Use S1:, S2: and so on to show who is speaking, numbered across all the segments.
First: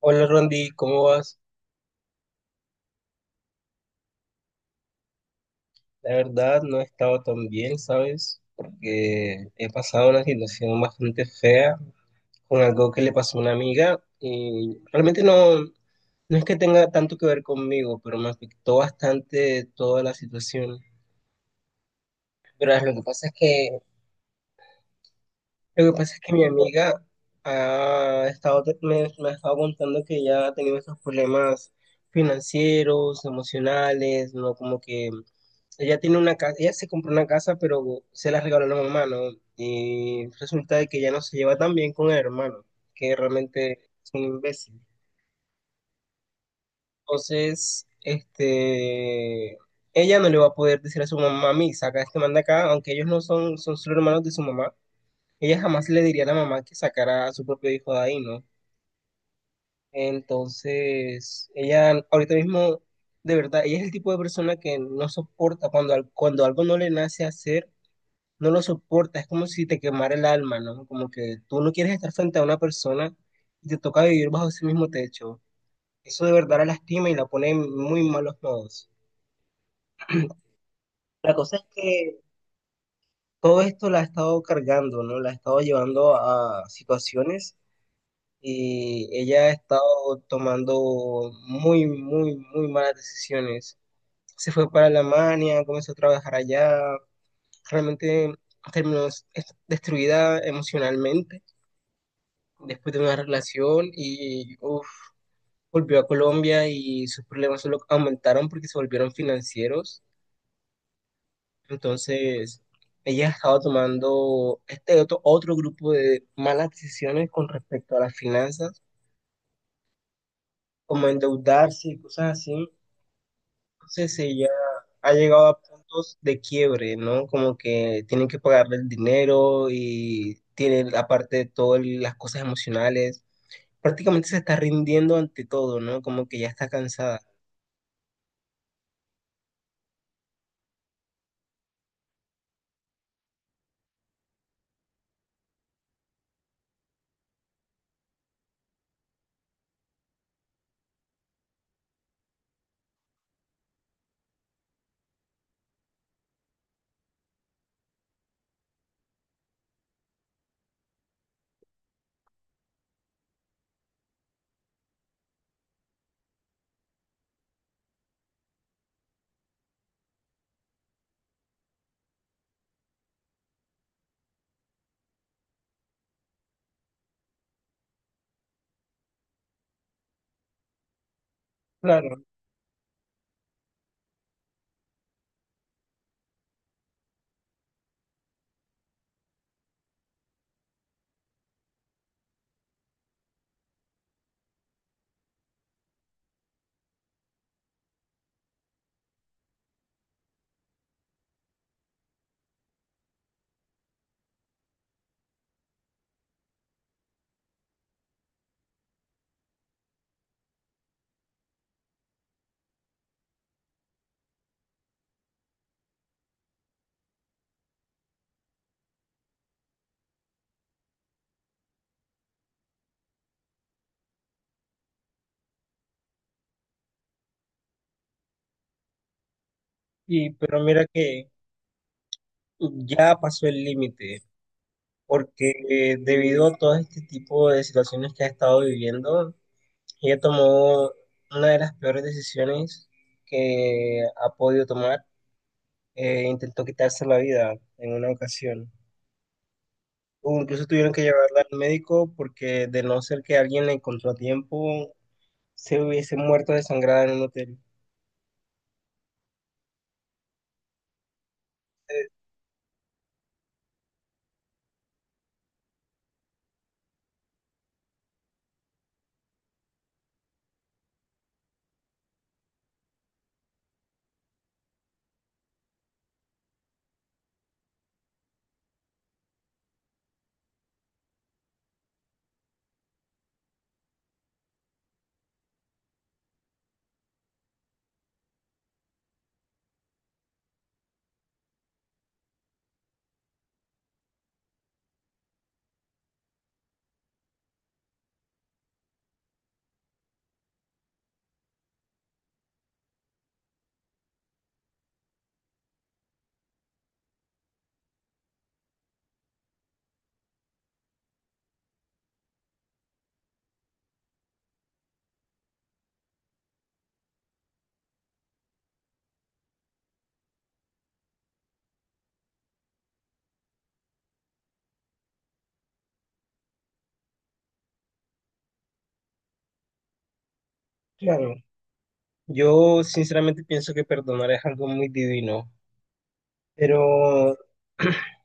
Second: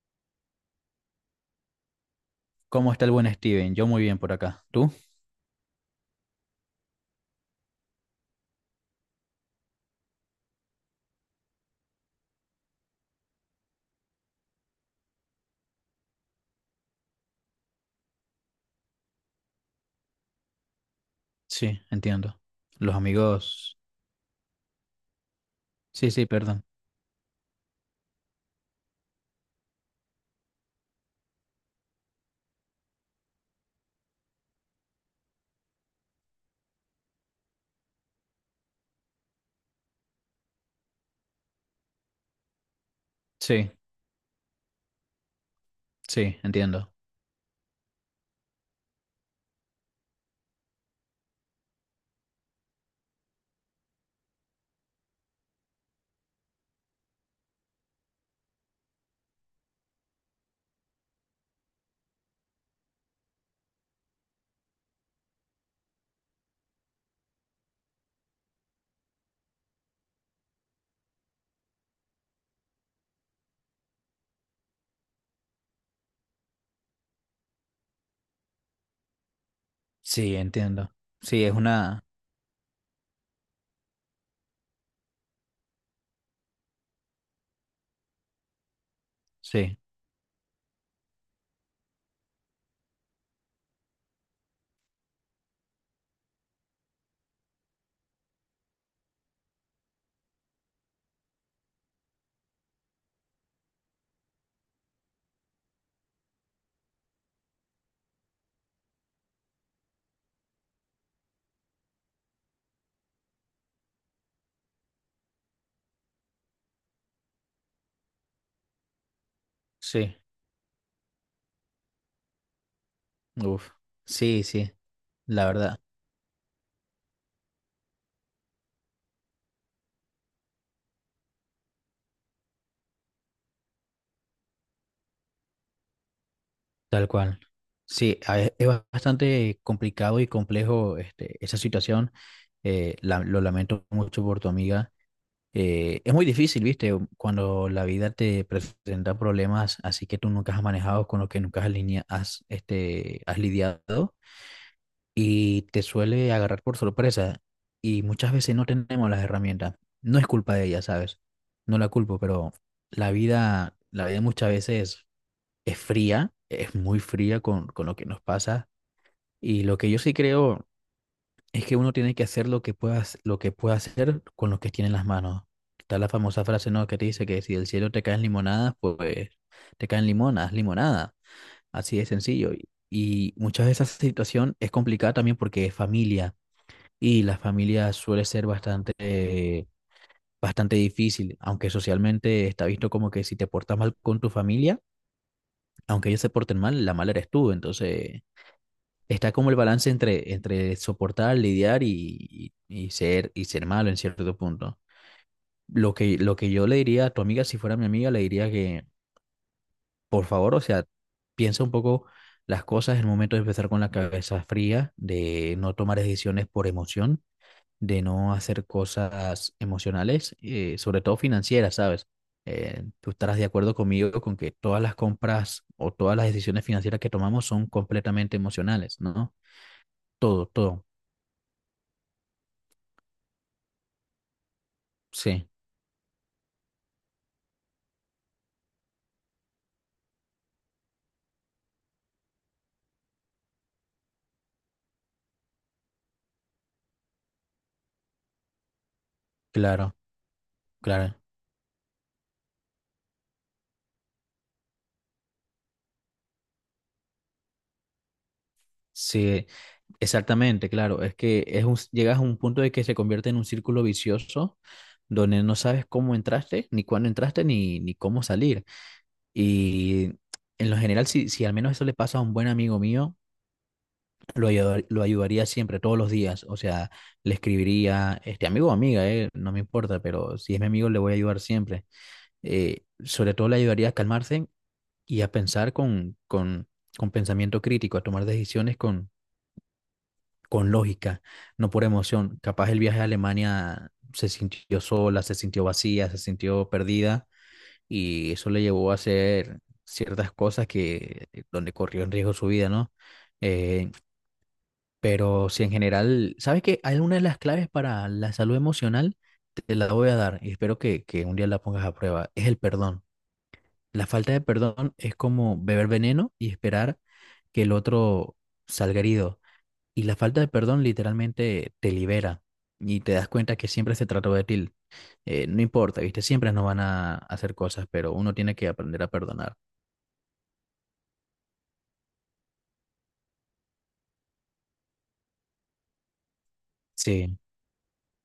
S1: Hola Rondi, ¿cómo vas?
S2: ¿Cómo está el buen Steven? Yo muy bien por acá. ¿Tú?
S1: La verdad no he estado tan bien, ¿sabes? Porque he pasado una situación bastante fea con algo que le pasó a una amiga y realmente no es que tenga tanto que ver conmigo, pero me afectó bastante toda la situación.
S2: Sí, entiendo.
S1: Pero lo
S2: Los
S1: que pasa es que
S2: amigos.
S1: Lo que
S2: Sí,
S1: pasa es
S2: sí,
S1: que mi
S2: perdón.
S1: amiga ha estado, me ha estado contando que ella ha tenido esos problemas financieros, emocionales, ¿no? Como que ella tiene una casa, ella se compró una casa, pero se la regaló la mamá, ¿no? Y resulta de que ya no se lleva tan bien con el hermano, que
S2: Sí,
S1: realmente es un imbécil.
S2: sí, entiendo.
S1: Entonces, ella no le va a poder decir a su mamá, mí, saca a este manda acá, aunque ellos no son, son solo hermanos de su mamá. Ella jamás le diría a la mamá que sacara a su propio hijo de ahí, ¿no? Entonces, ella ahorita mismo, de verdad, ella es el tipo de persona que no soporta cuando, cuando algo no le nace hacer, no lo soporta, es como si te quemara el alma, ¿no? Como que tú no quieres estar frente a una persona y te toca vivir bajo ese mismo techo. Eso de verdad la lastima y la pone en muy malos modos.
S2: Sí, entiendo.
S1: La
S2: Sí, es
S1: cosa es
S2: una.
S1: que todo esto la ha estado cargando, ¿no? La ha estado llevando a situaciones y ella ha
S2: Sí,
S1: estado tomando muy, muy, muy malas decisiones. Se fue para Alemania, comenzó a trabajar allá, realmente terminó es- destruida emocionalmente después de una relación y uf, volvió a Colombia y sus problemas solo aumentaron porque se volvieron financieros. Entonces, ella ha estado tomando este otro grupo de malas decisiones con respecto a las finanzas,
S2: sí.
S1: como endeudarse y cosas así.
S2: Uf.
S1: Entonces
S2: Sí,
S1: ella
S2: sí,
S1: ha llegado
S2: la
S1: a
S2: verdad.
S1: puntos de quiebre, ¿no? Como que tienen que pagarle el dinero y tiene aparte de todo las cosas emocionales. Prácticamente se está rindiendo ante todo, ¿no? Como que ya está
S2: Tal
S1: cansada.
S2: cual. Sí, es bastante complicado y complejo esa situación. Lo lamento mucho por tu amiga. Es muy difícil, ¿viste? Cuando la vida te presenta problemas así que tú nunca has manejado, con los que nunca has, linea- has, este, has lidiado y te suele agarrar por sorpresa y muchas veces no tenemos las herramientas. No es culpa de ella, ¿sabes? No la culpo, pero la vida muchas veces es fría, es muy fría con lo que nos pasa y lo que yo sí creo es que uno tiene que hacer lo que pueda hacer con lo que tiene en las manos. Está la famosa frase, ¿no? Que te dice que si del cielo te caen limonadas, pues te caen limonada. Así de
S1: Claro,
S2: sencillo. Y muchas veces esa situación es complicada también porque es familia. Y la familia suele ser bastante, bastante difícil, aunque socialmente está visto como que si te portas mal con tu familia, aunque ellos se porten mal, la mala eres tú. Entonces está como el balance entre soportar, lidiar y ser malo en cierto punto. Lo que yo le diría a tu amiga, si fuera mi amiga, le diría que, por favor, o sea, piensa un poco las cosas en el momento de empezar con la cabeza fría, de no tomar decisiones por emoción, de no hacer cosas emocionales, sobre todo financieras, ¿sabes? Tú estarás de acuerdo conmigo con que todas las compras o todas las decisiones financieras que tomamos son completamente emocionales, ¿no?
S1: y
S2: Todo,
S1: pero
S2: todo.
S1: mira que ya pasó el límite,
S2: Sí.
S1: porque debido a todo este tipo de situaciones que ha estado viviendo, ella tomó una de las peores decisiones que ha podido tomar intentó quitarse la vida en una ocasión.
S2: Claro,
S1: O incluso tuvieron que
S2: claro.
S1: llevarla al médico porque de no ser que alguien la encontró a tiempo, se hubiese muerto desangrada en un hotel.
S2: Sí, exactamente, claro. Es que
S1: Eh,
S2: llegas a un punto de que se convierte en un círculo vicioso donde no sabes cómo entraste, ni cuándo entraste, ni cómo salir. Y en lo general, si al menos eso le pasa a un buen amigo mío, lo ayudaría siempre, todos los días. O sea, le escribiría, este amigo o amiga, no me importa, pero si es mi amigo, le voy a ayudar siempre. Sobre todo le ayudaría a calmarse y a pensar con pensamiento crítico, a tomar decisiones con lógica, no por emoción. Capaz el viaje a Alemania se sintió sola, se sintió vacía, se sintió perdida y eso le llevó a hacer ciertas cosas que donde corrió en riesgo su vida, ¿no? Eh, pero si en general, ¿sabes que hay una de las claves para la salud emocional, te la voy a dar y espero que un día la pongas a prueba, es el perdón. La falta de perdón es como beber veneno y esperar que el otro salga herido y la falta de perdón literalmente te libera y te das cuenta que siempre se trató de ti. No importa, ¿viste? Siempre nos van a hacer cosas, pero uno tiene que aprender a perdonar.
S1: claro, yo sinceramente pienso que perdonar es algo muy divino, pero
S2: Sí,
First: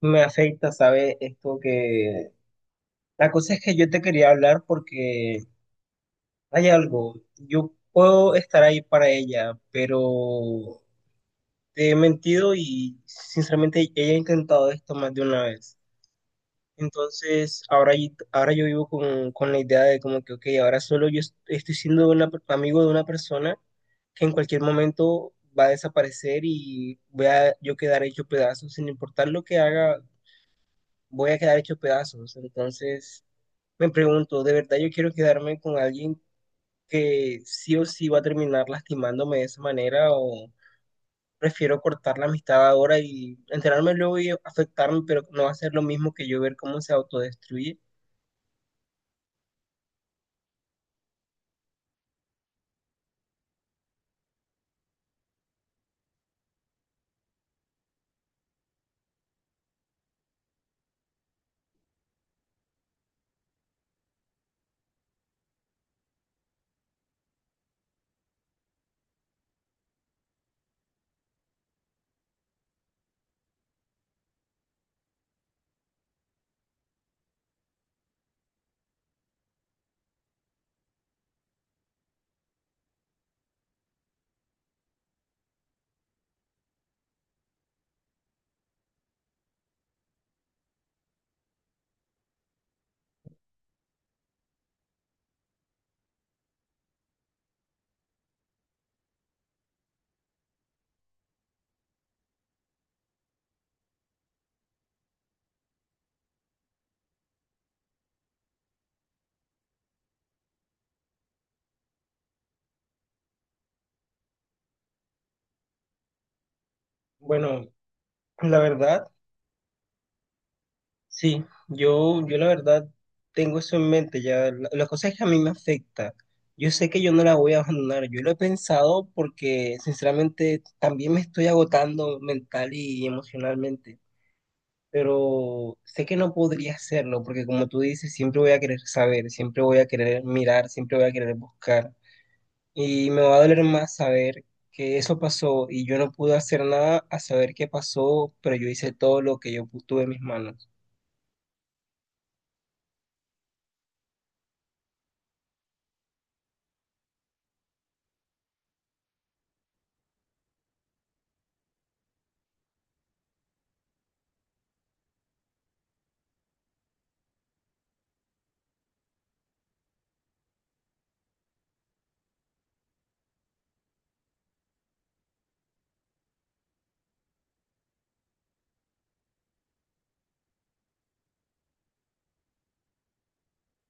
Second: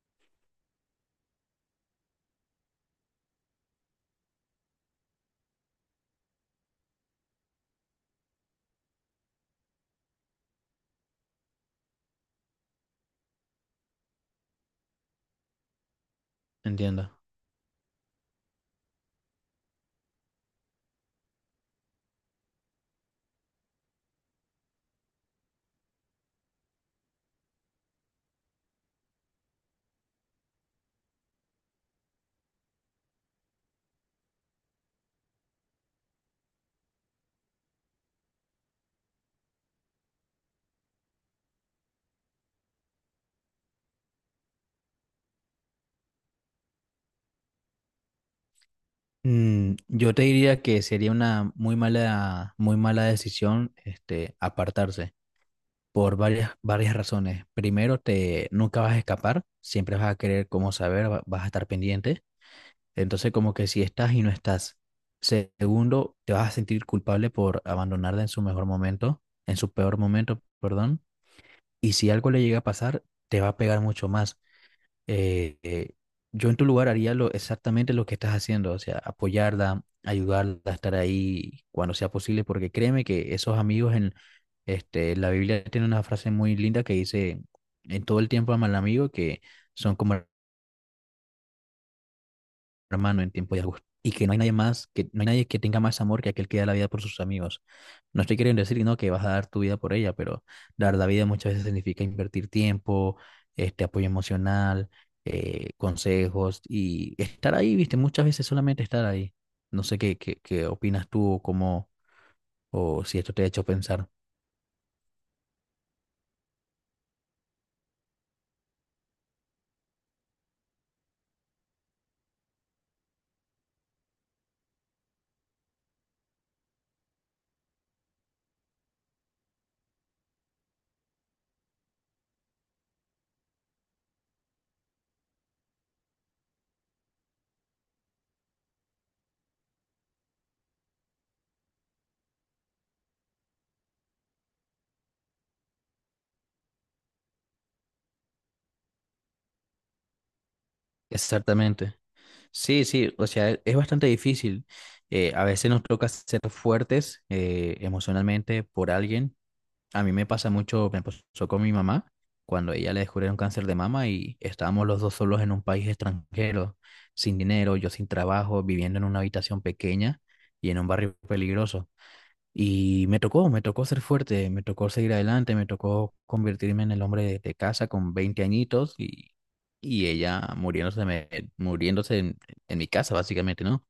S1: me afecta, sabe esto que... La cosa es que yo te quería hablar porque hay algo. Yo puedo estar ahí para ella, pero te he mentido y sinceramente he intentado esto más de una vez.
S2: entiendo.
S1: Entonces, ahora, ahora yo vivo con la idea de como que, ok, ahora solo yo estoy siendo una amigo de una persona que en cualquier momento va a desaparecer y voy a yo quedar hecho pedazos. Sin importar lo que haga, voy a quedar hecho pedazos. Entonces, me pregunto, ¿de verdad yo quiero quedarme con alguien que sí o sí va a terminar lastimándome de esa manera? Prefiero cortar la amistad ahora y enterarme luego y afectarme, pero no va a ser lo mismo que yo ver cómo se autodestruye.
S2: Yo te diría que sería una muy mala decisión, apartarse por varias razones. Primero, te nunca vas a escapar, siempre vas a querer cómo saber, vas a estar pendiente. Entonces, como que si estás y no estás. Segundo, te vas a sentir culpable por abandonarla en su mejor momento, en su peor momento, perdón. Y si algo le llega a pasar, te va a pegar mucho más. Eh, eh, yo en tu lugar haría lo, exactamente lo que estás haciendo, o sea, apoyarla, ayudarla a estar ahí cuando sea posible, porque créeme que esos amigos en la Biblia tiene una frase muy linda que dice, en todo el tiempo ama al amigo, que son como hermano en tiempo y angustia. Y que no hay nadie más, que no hay nadie que tenga más amor que aquel que da la vida por sus amigos. No estoy queriendo decir, no, que vas a dar tu vida por ella, pero dar la vida muchas veces significa invertir tiempo, este apoyo emocional, consejos y estar ahí, viste, muchas veces solamente estar ahí. No sé qué opinas tú o cómo, o si esto te ha hecho pensar.
S1: Bueno, la verdad, sí, yo la verdad tengo eso en mente ya. La cosa es que a mí me afecta. Yo sé que yo no la voy a abandonar. Yo lo he pensado porque sinceramente también me estoy agotando mental y emocionalmente. Pero sé que no podría hacerlo porque como tú dices, siempre voy a querer saber, siempre voy a querer mirar, siempre voy a querer buscar. Y me va a doler más saber que eso pasó y yo no pude hacer nada a saber qué pasó, pero yo hice todo lo que yo tuve en mis manos.
S2: Exactamente. Sí, sí, o sea, es bastante difícil. A veces nos toca ser fuertes emocionalmente por alguien. A mí me pasa mucho, me pasó con mi mamá cuando ella le descubrieron cáncer de mama y estábamos los dos solos en un país extranjero, sin dinero, yo sin trabajo, viviendo en una habitación pequeña y en un barrio peligroso. Me tocó ser fuerte, me tocó seguir adelante, me tocó convertirme en el hombre de casa con 20 añitos y ella muriéndose en mi casa, básicamente, ¿no?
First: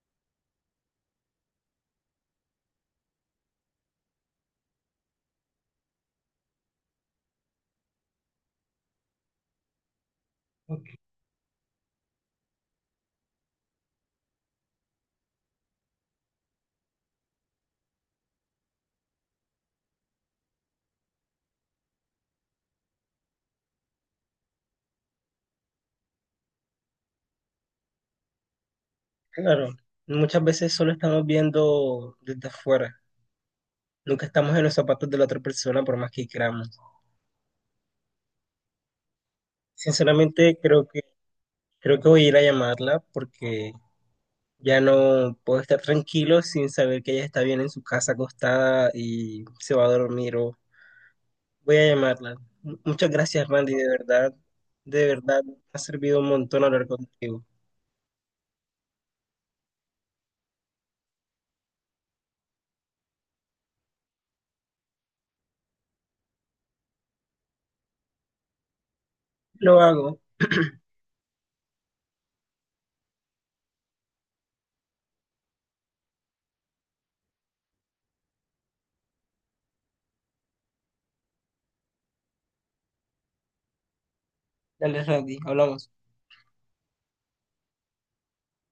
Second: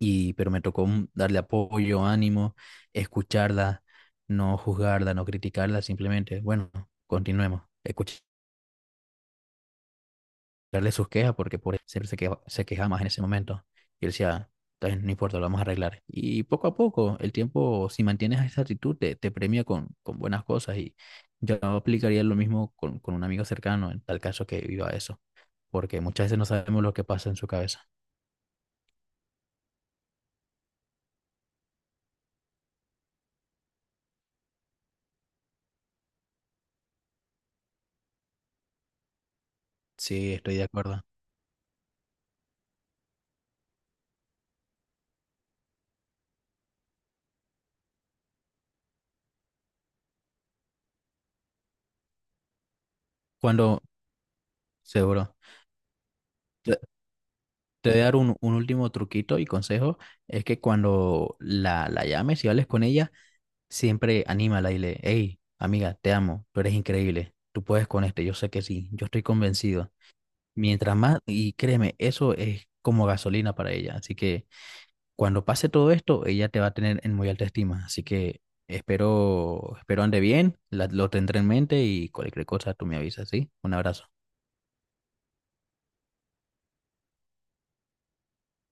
S2: Y pero me tocó darle apoyo, ánimo, escucharla, no juzgarla, no criticarla, simplemente, bueno, continuemos, escucharle
S1: Ok.
S2: sus quejas porque por siempre se quejaba más en ese momento. Y él decía, "Está bien, no importa, lo vamos a arreglar". Y poco a poco, el tiempo, si mantienes esa actitud, te premia con buenas cosas y yo aplicaría lo mismo con un amigo cercano en tal caso que viva eso, porque muchas veces no sabemos lo que pasa en su cabeza.
S1: Claro, muchas veces solo estamos viendo desde afuera. Nunca estamos en los zapatos de la otra persona por más que queramos.
S2: Sí, estoy
S1: Sinceramente,
S2: de acuerdo.
S1: creo que voy a ir a llamarla porque ya no puedo estar tranquilo sin saber que ella está bien en su casa acostada y se va a dormir o voy a llamarla. Muchas gracias, Randy,
S2: Cuando,
S1: de
S2: seguro.
S1: verdad, me ha servido un montón hablar contigo.
S2: Te voy a dar un último truquito y consejo, es que cuando la llames y hables con ella, siempre anímala y le, hey, amiga, te amo, tú eres increíble, tú puedes con este, yo sé que sí, yo estoy
S1: Lo
S2: convencido.
S1: hago.
S2: Mientras más, y créeme, eso es como gasolina para ella, así que cuando pase todo esto, ella te va a tener en muy alta estima, así que espero ande bien, lo tendré en mente y cualquier cosa tú me avisas, ¿sí? Un abrazo.
S1: Dale, Randy, hablamos.